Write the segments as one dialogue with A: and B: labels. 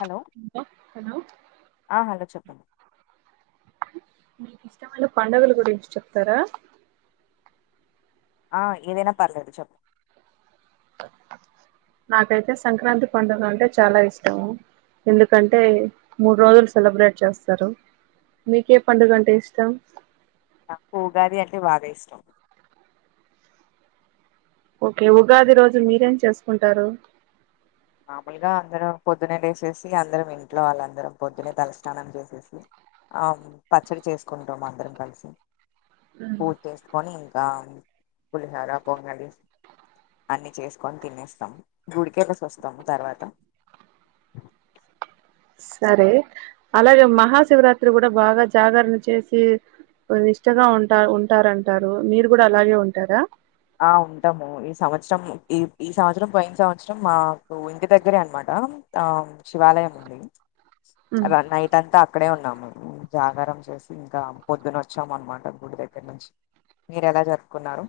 A: Hello hello చెప్పండి
B: మీకు ఇష్టమైన పండుగల గురించి చెప్తారా
A: ఆ ఏదైనా పర్లేదు చెప్ప
B: నాకైతే సంక్రాంతి పండుగ అంటే చాలా ఇష్టము ఎందుకంటే మూడు రోజులు సెలబ్రేట్ చేస్తారు మీకే పండుగ అంటే ఇష్టం
A: నాకు ఉగాది అంటే బాగా ఇష్టం
B: ఓకే ఉగాది రోజు మీరేం చేసుకుంటారు
A: మామూలుగా అందరం పొద్దునే లేేసేసి అందరం ఇంట్లో వాళ్ళ అందరం పొద్దునే తలస్నానం చేసేసి ఆ పచ్చడి చేసుకుంటాం అందరం కలిసి
B: ఉమ్,
A: పూజ చేసుకొని పులిహారా పొంగలి అన్ని చేసుకొని తినేస్తాం గుడికే వస్తాము తర్వాత
B: సరే అలాగే మహాశివరాత్రి కూడా బాగా జాగారం చేసి కొ ఇష్టగా ఉంటా ఉంటారంటారు మీరు కూడా అలాగే ఉంటారా
A: ఆ ఉంటాము ఈ సంవత్సరం ఈ ఈ సంవత్సరం పోయిన సంవత్సరం మాకు ఇంటి దగ్గరే అనమాట ఆ శివాలయం ఉంది
B: ఉమ్.
A: నైట్ అంతా అక్కడే ఉన్నాం జాగారం చేసి ఇంకా పొద్దున వచ్చాం అనమాట గుడి దగ్గర నుంచి మీరు ఎలా జరుపుకున్నారు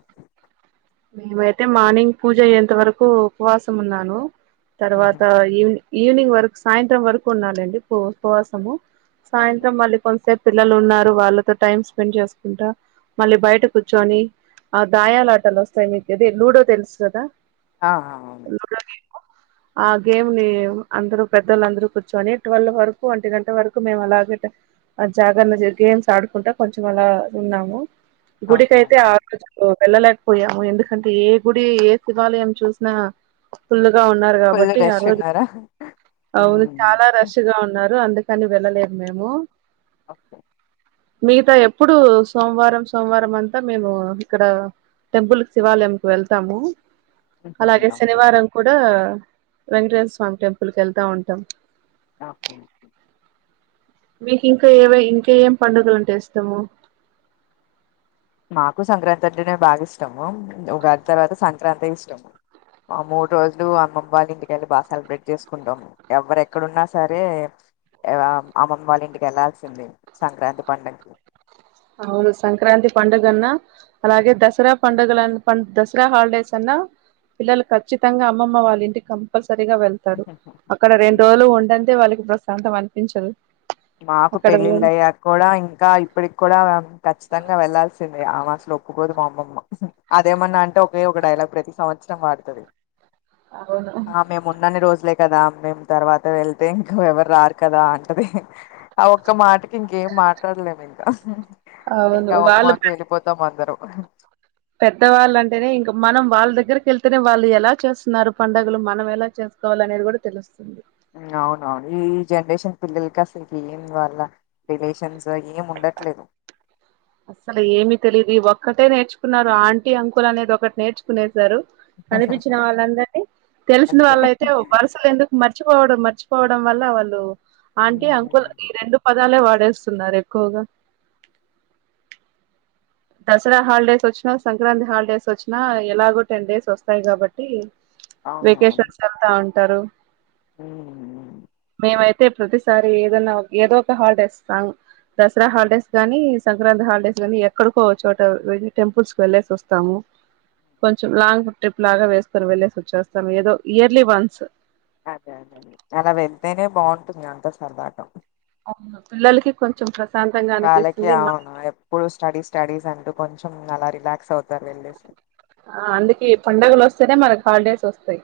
B: మేమైతే మార్నింగ్ పూజ అయ్యేంత వరకు ఉపవాసం ఉన్నాను తర్వాత
A: ఉహుహు.
B: ఈవని ఈవినింగ్ వరకు సాయంత్రం వరకు ఉండాలండి ఉపవాసము
A: ఓకే
B: సాయంత్రం మళ్ళీ కొన్ని సేపు పిల్లలు ఉన్నారు వాళ్ళతో టైం స్పెండ్ చేసుకుంటా మళ్ళీ బయట కూర్చొని ఆ దాయాల ఆటాలు వస్తాయి మీకు అది లూడో తెలుసు కదా
A: ఆహా అవును
B: లూడో ఆ గేమ్ ని అందరు పెద్దళ్ళందరు కూర్చొని ట్వెల్ వరకు ఒంటి గంట వరకు మేము అలాగ జాగణ గేమ్స్ ఆడుకుంటా కొంచెం అలా ఉన్నాము
A: ఓకే
B: గుడికైతే
A: ఓకే
B: ఆ రోజు వెళ్ళలేకపోయా ఎందుకంటే ఏ గుడి ఏ శివాలయం చూసిన ఫుల్లు గ
A: ఫుల్
B: కాబట్టి
A: రష్
B: ఆజు
A: ఉన్నారా
B: అవును
A: మ్మ్.
B: చాలా రష్ గా ఉన్నారు అందు కని వెళ్ళలేదు మేము
A: ఒకే
B: మిగతా ఎప్పుడు సోమవారం సోమవారం అంతా మేము ఇక్కడ టెంపుల్ శివాలయంకి వెళ్తాము
A: ఉహుహు.
B: అలాగే
A: ఓకే
B: శనివారం కూడా వెంకటేశ్వర స్వామి టెంపుల్ కి వెళ్తా ఉంటాం
A: ఒకే
B: మీకు ఇంకా ఏవ ఇంకా ఏమేం పండుగలు అంటే ఇష్టము
A: నాకు సంక్రాంతి అంటేనే బాగా ఇష్టము ఉగాది తర్వాత సంక్రాంతి ఇష్టము ఆ మూడు రోజులు అమ్మమ వాళ్ళ ఇంటికెళ్ళి బాగా సెలబ్రేట్ చేసుకుంటాం ఎవరెక్కడున్నా సరే అమ్మమ్మ వాళ్ళ ఇంటికి వెళ్లాల్సిందే సంక్రాంతి పండుగకి
B: అవును సంక్రాంతి పండుగన్నా అలాగే దసరా పండుగ పం దసరా హాలిడేస్ అన్నా పిల్లలు ఖచ్చితంగా అమ్మమా వాళ్ళ ఇంటికి కంపల్సర సరిగా వెళ్తారు అక్కడ రెండు రోజులు ఉందండే వాళ్ళకి ప్రశాంతంగా అనిపించదు
A: మాకు
B: అక్కడ ఉన్
A: పెళ్ళిళ్ళయ్యాక కూడా ఇంకా ఇప్పుడు కూడా ఖచ్చితంగా వెళ్లాల్సింది ఆ మాసలు ఒప్పుకోదు మా అమ్మమ్మ అదేమన్నా అంటే ఒకే ఒక డై లాగ్ ప్రతి సంవత్సరం వడుతుంది మేం ఉన్నని రోజు లే కదా మేము తర్వాత వెళ్తే ఇంక ఎవరు రారు కదా అంటది ఆ ఒక్క మాటకి ఇంకేం మాట్లాడలేము ఇంకా
B: అవును
A: ఇంకా ఒక మాటకీ వెళ్ళిపోతాం అందరం
B: పెద్దవాళ్ళ అంటేనే ఇంకా మనం వాళ్ళ దగ్గరకి వెళ్తేనే వాళ్ళు ఎలా చేస్తున్నారు పండుగలు మనం ఎలా చేస్తు కోవాలనేది కూడా తెలుస్తుంది
A: అవునవును ఈ జనరేషన్ పిల్లలకి అసలు ఏం వాళ్ళ రిలేషన్స్ ఏం ఉండ ట్లేదు
B: [inaudible] అస్సలు ఏమి తెలిదు ఒక్కటే నేర్చుకున్నారు ఆంటీ అంకుల్ అనేది ఒకటి నేర్చుకునేసారు కనిపించిన వాళ్ళందరినీ తెలిసిన
A: అంతే
B: వాళ్ళయితే వరుసలు ఎందుకు మర్చిపోవడం మర్చిపో పోవడం వల్ల వాళ్ళు ఆంటీ
A: ఉమ్,
B: అంకుల్ ఈ రెండు పదాలే వాడేస్త తున్నారు ఎక్కువగా దసరా హాలిడేస్ వచ్చినా సంక్రాంతి హాలిడేస్ వచ్చినా ఎలాగో టెన్ డేస్ వస్తాయి కాబట్టి వెకేషన్స్ వెళ్తా ఉంటారు
A: హూ హు
B: మేమైతే ప్రతిసారి ఏదన్నా ఏదో ఒక హాలిడే ఇస్తాం దసరా హాలిడేస్ గానీ సంక్రాంతి హాలిడేస్ కానీ ఏక్కడికో చోట టెంపుల్స్ కి వెళ్లేేసి వస్తాము కొంచెం లాంగ్ ట్రిప్ లాగా వేస్తాని వెళ్లేేసి వచ్చేస్తాం ఏదో ఇయర్లీ వన్స్
A: అదే అదే అ అలా వెళ్తేనే బాగుంటుంది అంత సరదాగా
B: పిల్లలకి కొంచెం ద
A: వాళ్ళకి అవును ఎప్పుడు స్టడీస్ స్టడీస్ అంటూ కొంచెం అలా రిలాక్స్ అవుతారు వెళ్ళేసి
B: ఆ అందుకనే పండుగలు వస్తేనే మనకి హాలిడేస్ వస్తాయి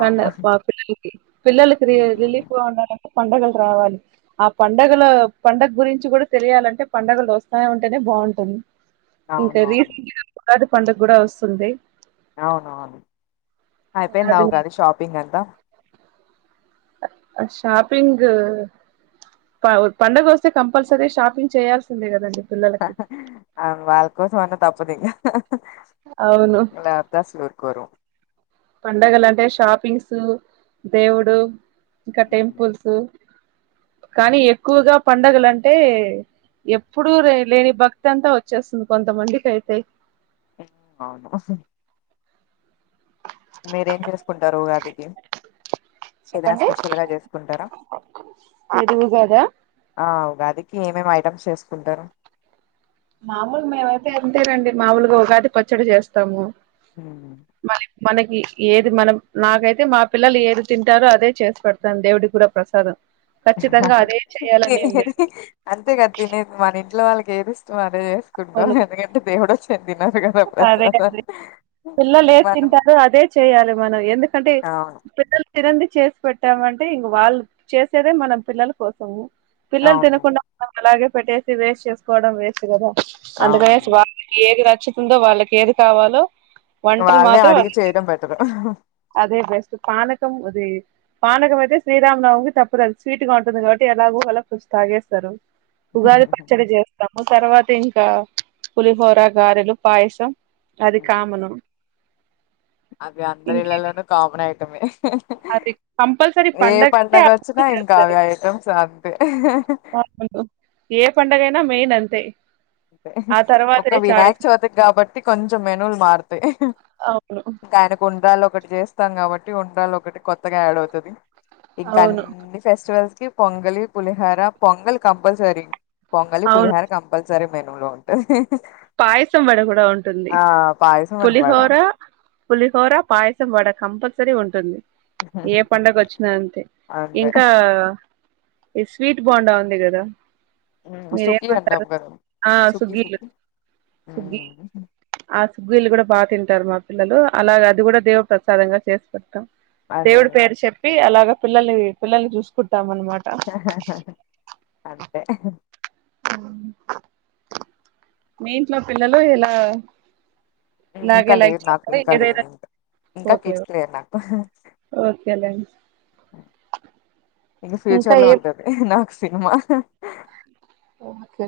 B: క
A: అవును
B: పా పిల్లలకి పిల్లలకి ర
A: హ్మ్. హ్మ్.
B: రిలీఫ్ ఉంటది పండగలు రావాలి ఆ పండగల పండగ గురించి కూడా తెలియాలంటే పండగలు వస్తా ఉంటేనే బాగుంటుంది ఇంకా
A: అవునవును
B: రీసెంట్ గా ఉగాది పండుగ కూడా వస్తుంది
A: అవునవును అయిపోయింద ఉగాది షాపింగ్ అంతా
B: ఆ షాపింగు ఆ పండగ వస్తే కంపల్సరీ షాపింగ్ చేయాల్సిందే కదండి పిల్లలకి
A: అ వాళ్ళ కోసం అన్న తప్పుదు ఇగ
B: అవును
A: వాపస్ పెట్టుకొరు
B: పండగలు అంటే షాపింగ్స్ దేవుడు ఇంకా
A: హ్మ్.
B: టెంపుల్స్ కానీ ఎక్కువగా పండగలు అంటే ఎప్పుడు లేని భక్తి అంతా వచ్చేస్తుంది కొంతమందికి అయితే
A: అవును మీరేం చేసుకుంటారు ఉగాదికి ఏదైనా స్పెషల్గా చేసుకుంటారా
B: అది ఉగాద
A: ఆ ఉగాదికి ఏమేమి ఐటమ్స్ చేసుకుంటారు
B: మామూలు మేమైతే అంతేనండి మామూలుగా ఉగాది పచ్చడి చేస్తాము
A: ఉన
B: మరి మనకి ఏది మనం నాకైతే మా పిల్లలు ఏది తింటారో అదే చేసి పెడతాను దేవుడి కూడా ప్రసాదం ఖచ్చితంగా అదే చేయాలని ఏం లేదు
A: తినేది అంతే కదా తినేది మన ఇంట్లో వాళ్ళకి ఏది ఇష్టం అదే చే కుంటాం
B: అవును
A: ఎందుకంటే దేవుడు వచ్చి తినడు కదా
B: అదే
A: ప్రసాదాం
B: అదే పిల్లలు ఏది
A: మనం
B: తింటారో అదే చేయాలి మనం ఎందుకంటే
A: అవును
B: పెద్దొల్ తినాన్ ది చేసి పెట్టామ అంటే ఇంక వాళ్ళు చేసేదే మనం పిల్లల కోసము పిల్లలు
A: అవును
B: తినకుండా అలాగే పెట్టేసి వేస్ట్ చేసుకోవడం వేస్ట్ కదా అందుకనేసి
A: అవును
B: వాళ్ళకి ఏది నచ్చుతుందో వాళ్ళకి ఏది కావాలో వంటల్
A: వాళ్ళే
B: మాత్రం అ
A: అడిగి చేయడం బెటరు
B: అదే బెస్ట్ పనకం అది పానకం అయితే శ్రీరామనవకి తప్పుదు అది స్వీట్ గా ఉంటుంది కాబట్టి ఎలాగో అలా తాగేస్తారు ఉగాది పచ్చడి చేస్తాము తర్వాత ఇం ఇంకా పులిహోర, గారెలు, పాయసం అది కామను
A: అది అందరి
B: ఇంక
A: ఇళ్లలోనూ కామన్ ఐటం మే
B: అది కంపల్సరీ
A: ఏ
B: పండగంటే
A: పండగ
B: ఆ
A: వచ్చినా
B: ముగ్గులు
A: ఇంకా
B: చేస్తారు.
A: అవి ఐటమ్స్ అంతే
B: ఏ పండుగైనా మెయిన్ అంతే
A: అంటే
B: ఆ
A: ఒక
B: తర్వాతే
A: వినాయక
B: చాయిస్
A: చవితికి కాబట్టి కొంచెం మెనులు మారుతాయి
B: అవును
A: ఇంకా అయిన కి ఉండ్రాళ్ళు ఒకటి చేస్తాం కాబట్టి ఉండ్రాళ్ళు ఒకటి కొత్తగా యాడ్ అవుతాది ఇంకా
B: అవును
A: అన్ని ఫెస్టివల్స్ కి పొంగలి, పులిహొర పొంగల్ కంపల్సరి పొంగలి
B: అవును
A: పులిహొర కంపల్సరి [unintelligible] మేను లో ఉంటే
B: పాయసం వడ కూడా ఉంటుంది
A: పాయసం అండ్ వడ
B: పులిహోర పులిహోర పాయసం వాడ కంపల్సరీ ఉంటుంది ఏ పండగ వచ్చిన అంతే
A: అంతే
B: ఇంకా ఈ స్వీట్ బొండా వుంది కదా
A: ఉమ్, సుఖీ అంటాం
B: మీరేమంటారు
A: కదా
B: ఆ
A: సుఖీ
B: సుగ్గిలు
A: సుఖీ
B: సుగ్గి
A: ఉమ్,
B: ఆ సుగ్గిలు కూడా బాగ తిం తింటారు మా పిల్లలు అలాగే అది కూడా దేవుడు ప్రసాదంగా చేసి పెడతాం
A: అదే
B: దేవుడి
A: అదే
B: పేరు చెప్పి అలా పిల్లల్ని పిల్లల్ని చూసుకుంటాం మనం
A: అంతే
B: మ్మ్ మీ ఇంట్లో పిల్లలు ఎలా
A: ఇంకా లేరు నాకు ఇంకా లేరు ఇంకా ఇంకా
B: ఓకే
A: కిడ్స్ లేరు నాకు
B: ఓకేలేండి
A: ఇంక
B: ఇంకా
A: ఫ్యూచర్ లో
B: ఏ
A: ఉంటాది నాకు సినిమా
B: ఓకే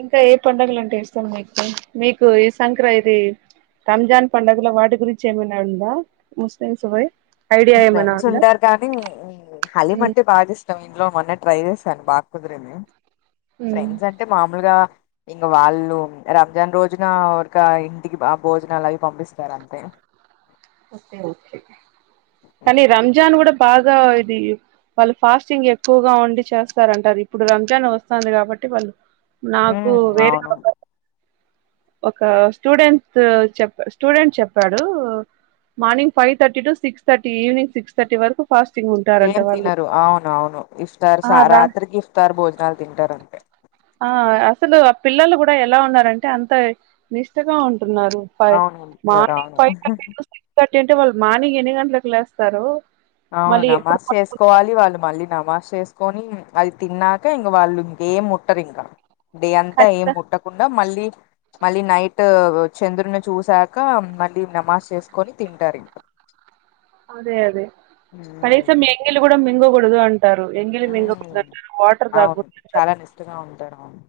B: ఇంకా ఏ పండుగలు అంటే ఇష్టం మీకు. రంజాన్ పండగల వాటి గురించి ఏమన్న ఉందా ముస్లిమ్స్ పోయ్
A: ఫ్రెండ్స్ ఉంటారు కానీ హలీం అంటే బాగా ఇష్టాం ఇంట్లో మొన్న ట్రై చేస కాని బాగా కుదిరింది ఫ్రెండ్స్ అంటే మామూలుగా ఇంగా వాళ్ళు రంజాన్ రోజున ఉరక ఇంటికి భోజనాలు అవి పంపిస్తారు అంతే
B: కానీ రంజాన్ కూడా బాగా ఇది వాళ్ళు ఫాస్టింగ్ ఎక్కువగా ఉండి చేస్తారంటారు ఇప్పుడు రంజాన్ వస్తుంది కాబట్టి వాళ్ళు నాకు
A: మ్మ్
B: వేరేవ
A: అవును
B: ఒక స్టూడెంట్ చెప్ప స్టూడెంట్ చెప్పాడు మార్నింగ్ ఫైవ్ర్టీ టు స సిక్స్థర్టీ ఈవినింగ్ సిక్స్థర్టీ వరకు ఫాస్టింగ్ ఉంటారంట
A: ఏం
B: వాళ్ళు
A: తినరు అవును అవును ఇఫ్తారు
B: ఆ
A: సా
B: రా
A: రాత్రికి ఇఫ్తారు భోజనాలు తింటారు అంతే
B: ఆ అసలు ఆ పిల్లలు కూడా ఎలా ఉన్నారంటే అంత నిష్టగా ఉంట న్నారు ఫై
A: అవును తింటారు
B: మార్నింగ్
A: అవును
B: five thirty to six thirty ఏంటంటే వాళ్ళు మార్నింగ్ ఎన్ని గంటలకు లేస్తారు
A: అవును
B: మళ్ళీ ఎప్పుడు
A: నమాజ్
B: పడుకుంటారు
A: చేసుకోవాలి వాళ్ళు మళ్ళీ నమాజ్ చేసుకొని అది తిన్నాక ఇంక వాళ్ళు ఇంకేం ముట్టరు ఇంకా డే అంతా ఏం ముట్టకుండా మళ్ళీ మళ్ళీ నైట్ చంద్రుని చూసాక మళ్ళీ నమాజ్ చేసుకొని తింటారు ఇ
B: అదే అదే కనీసం ఎంగిలి కూడదు మింగగుడదు అంటారు ఎంగిలి
A: మ్మ్
B: మింగకూడదు అంటారు వాటర్
A: అవును
B: తాగకూడదంటారు.
A: చాలా నిష్టగా ఉంటారు అవును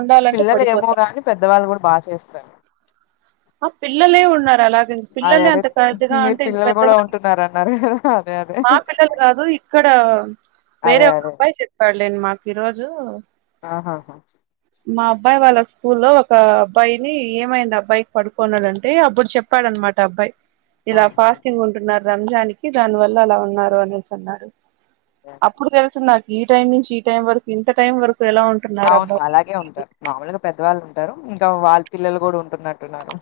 B: ఉండాలంటే
A: పిల్లలు ఏమో
B: పడిపోతాం
A: కాగాని పెద్దవాళ్ళు కూడా బాగా చేస్తారు
B: ఆ పిలల్లే ఉన్నారూ అలాగే
A: అదే
B: పిల్లలే
A: అదే
B: అంత కరెక్ట్ గా
A: మీరు
B: ఉంటే ఇంకా
A: పిల్లలు
B: పెద్ద
A: కూడా
B: వాళ్లు
A: ఉంటున్నారు అన్నారు కదా అదే అదే
B: మా పిల్లలు కాదు. ఇక్కడ వేరే
A: అదే
B: ఒక
A: అదే
B: అబ్బాయి చెప్పాడులేను మాకు ఈ రోజు
A: ఆహహా
B: మా అబ్బాయి వాళ్ళ స్కూల్లో ఒక అబ్బాయిని ఏమైంది అబ్బాయికి పడుకోన్నాడంటే అప్పుడు చెప్పాడన్నమాట అబ్బాయి ఇలా
A: ఓకే ఓకే
B: ఫాస్టింగ్ ఉంటున్నారు రంజాన్నికి దాని వల్ల అలా ఉన్నారు అనేసి అన్నారు
A: యాహ్!
B: అప్పుడు తెలుసు నాకు ఈ టైం నుంచి ఈ టైం వరకు ఇంత టైం వరకు ఎలా ఉంటున్నారు
A: అవును
B: అబ్బా
A: అలాగే ఉంటారు మాముూలుగా పెద్దవాళ్ళు ఉంటారు ఇంకా వాళ్ళ పిల్లలు కూడా ఉంటున్నట్టున్నారు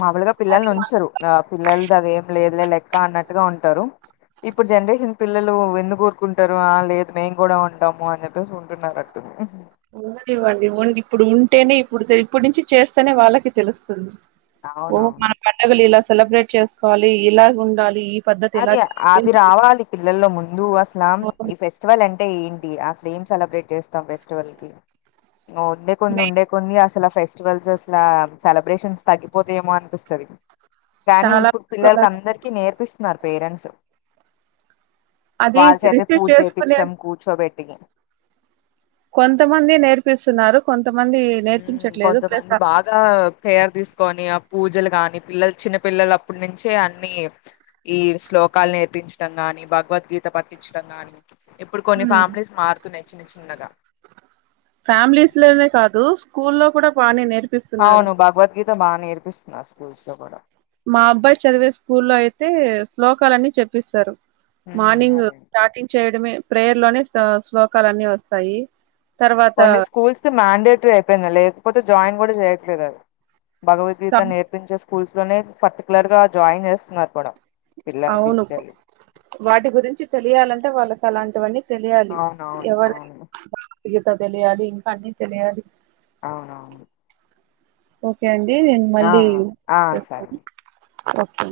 A: మాములుగా పిల్లల్ని
B: అది
A: ఉంచరు పిల్లలు అది ఏం లేదులే కా అన్నట్టుగా ఉంటారు ఇప్పుడు జనరేషన్ పిల్లలు ఎందు కోరుకుంటారు ఆ లేదు మేం కూడా కమ్
B: ఓన్ ఇవ్వండి ఓన్ ఇప్పుడు ఉంటే ఇప్పుడు ఇప్పటి నుంచి చేస్తేనే వాళ్ళకి తెలుస్తుంది ఓహో
A: అవునవును
B: మన పండగలు ఇలా సెలబ్రేట్ చేసుకోవాలి ఇలా ఉండాలి పద్ధతి ఇలా
A: అది
B: చేయాలి
A: అవి రావాలి పిల్లల్లో ముందు అస్లం
B: అవును.
A: ఈ ఫెస్టివల్ ఎంట అంటే ఏంటి అసలు ఏం సెలబ్రేట్ చేస్తాం ఫెస్టివల్ కి ఉండే కొన్ని
B: నేను
A: ఉండే కొన్ని అసలు ఫెస్టివల్స్ అసలా సెలబ్రేషన్స్ తగ్గిపోతే ఏమో అనిపిస్తుంది కానీ
B: చాలా
A: ఇప్పుడు
B: వరకు
A: పిల్లలకి
B: అలాగే
A: అందరికి నేర్పిస్త పేరెంట్స్
B: అది
A: వాళ్ళ చేతే
B: రిసీవ్
A: పూజ
B: చేసుకునే
A: చేపించడం కూర్చోబెట్టి
B: కొంతమంది నేర్పిస్తున్నారు కొంత
A: కొంతమంది బాగా కేర్ తీసుకొని ఆ పూజలు కాని పిల్లలు చిన్న పిల్లల అప్పటి నుంచే అన్ని ఈ శ్లోకాలు నేర్పించడం గాని భగవద్గీత అంత పట్టించడం గాని ఇప్పుడు కొన్ని
B: హ్మ్.
A: ఫ్యామిలీస్ మారుతున్నాయి చిన్న చిన్నగా
B: ఫ్యామిలీస్ లోనే కాదు స్కూల్ లో కూడా బానే నేర్పి
A: అవును భగవద్గీత బాగా నేర్పిస్తున్నారూ స్కూల్స్ లో కూడా
B: మా అబ్బాయి చదివే స్కూల్లో అయితే శ్లోకాలన్నీ చెప్పిస్తారు.
A: ఉమ్
B: మార్నింగ్
A: అదే అండి.
B: స్టార్టింగ్ చేయడమే ప్రేయర్ లోనే శ్లోకాలన్ని వస్తాయి తర్వాత
A: కొన్ని స్కూల్స్ లో మండేటరీ అయిపోయింది లేకపోతే జాయిన్ కూడా చేయట్లేదు అది భగవద్గీత నేర్పించే స్కూల్స్ లోనే పర్టికులర్ గా జాయిన్ చేస్తున్నారు కూడా పిల్లలని
B: అవును
A: తీసుకెళ్లి
B: వాటి గురించి తెలియాలంటే వాళ్ళకి అలాంటివన్నీ తెలియాలి
A: అవునవును అవును
B: ఎవరైనా ఈత తెలియాలి ఇంకా అన్నీ తెలియాలి
A: అవునవును
B: ఓకే అండి నేను
A: ఆ
B: మళ్ళీ
A: ఆ సరే
B: చేస్తాను ఓకే